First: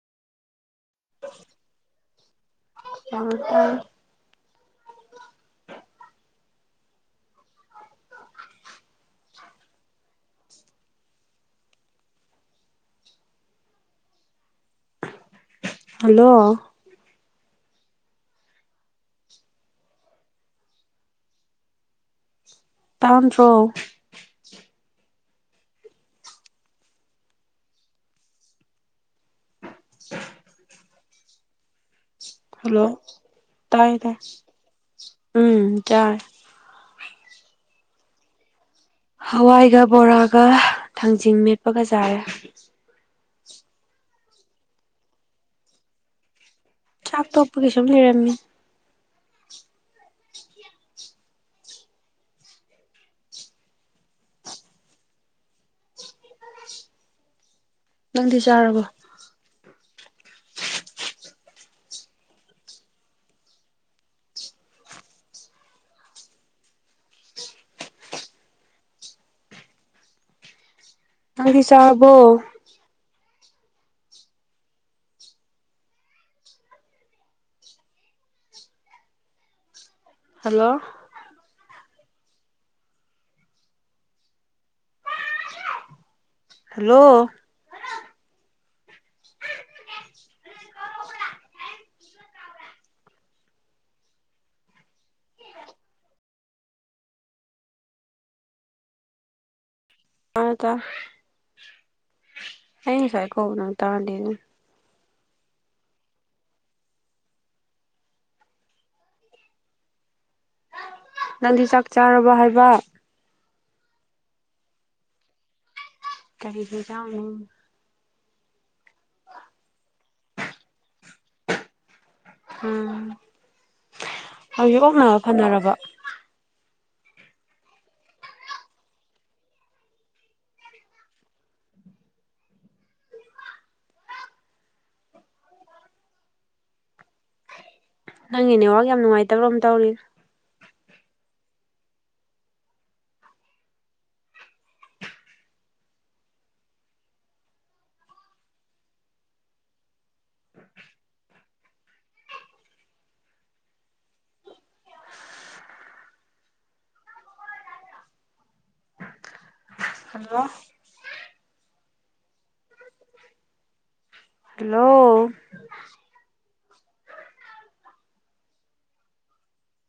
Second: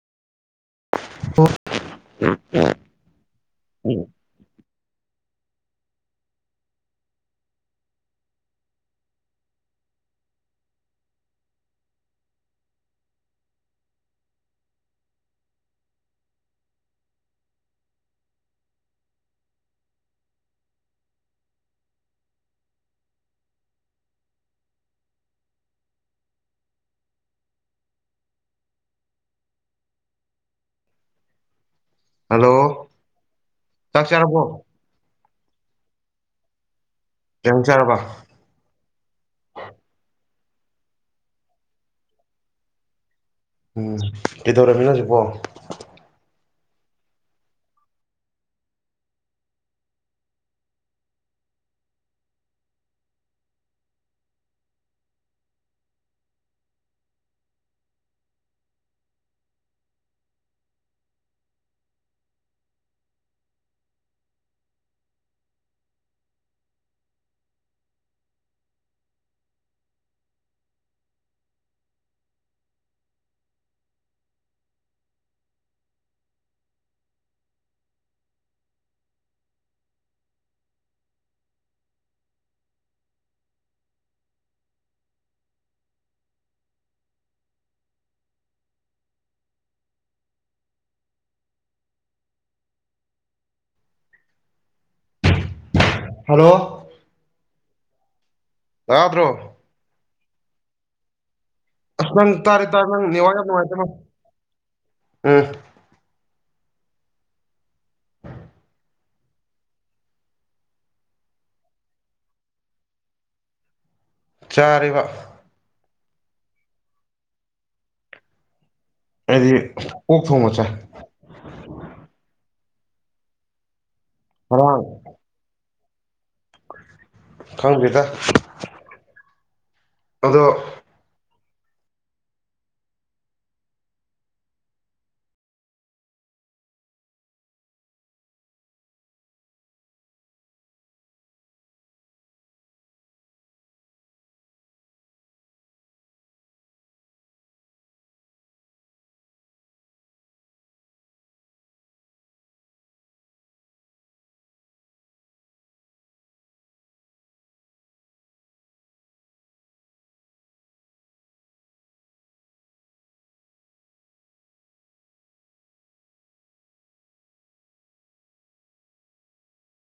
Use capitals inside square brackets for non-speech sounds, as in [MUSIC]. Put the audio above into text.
ꯇꯝꯇꯝ [UNINTELLIGIBLE] hello ꯇꯥꯝꯗ꯭ꯔꯣ [INAUDIBLE] hello ꯇꯥꯏ ꯆꯥꯛ ꯇꯥꯏ ꯆꯥꯔꯕꯣ ꯎꯝ ꯆꯥ ꯖꯡ ꯆꯔꯄꯥ ꯍꯋꯥꯏꯒ ꯕꯣꯔꯥꯒ ꯊꯥꯡꯖꯤꯡ ꯃꯦꯠꯄꯒ ꯆꯥꯔꯦ ꯎꯝ ꯀꯩꯗꯧꯔꯝꯃꯤꯅꯣ ꯍꯖꯤꯛꯄꯣ ꯆꯥꯛ ꯇꯣꯛꯄꯒꯤꯁꯨꯝ ꯂꯩꯔꯝꯃꯤꯅꯤ ꯅꯪꯗꯤ ꯆꯥꯔꯕꯣ ꯅꯪꯗꯤ ꯆꯥꯔꯕꯣ ꯍꯜꯂꯣ ꯍꯜꯂꯣ ꯍꯜꯂꯣ ꯇꯥꯗ꯭ꯔꯣ ꯑ ꯇꯥꯢ ꯅꯪ ꯇꯥꯔꯦ ꯇꯕ꯭ꯔ ꯅꯦꯋꯥꯛ ꯌꯥꯝ ꯅꯪ ꯅꯨꯡꯉꯥꯏꯇ ꯃꯂꯦ ꯇꯥꯗꯦꯅꯦ ꯎꯝ ꯅꯪꯗꯤ ꯆꯥꯛ ꯆꯥꯔꯕ ꯍꯥꯏꯕ ꯆꯥꯔꯦꯕ ꯀꯔꯤ ꯍꯤꯟꯖꯥꯡꯅꯣ ꯑꯩꯗꯤ ꯑꯣꯛ ꯊꯣꯡꯕ ꯆꯥꯏ ꯎꯝ ꯉꯔꯥꯡ ꯍꯧꯖꯤꯛ ꯑꯣꯛ ꯅꯥꯕ ꯐꯅꯔꯕ ꯈꯪꯗꯦꯗ ꯑꯗꯣ ꯅꯪꯒꯤ ꯅꯦꯋꯥꯛ ꯌꯥꯝ ꯅꯨꯡꯉꯥꯏꯇꯕ꯭ꯔꯣ ꯑꯃ ꯇꯧꯔꯤ ꯍꯜꯂꯣ ꯍꯜꯂꯣ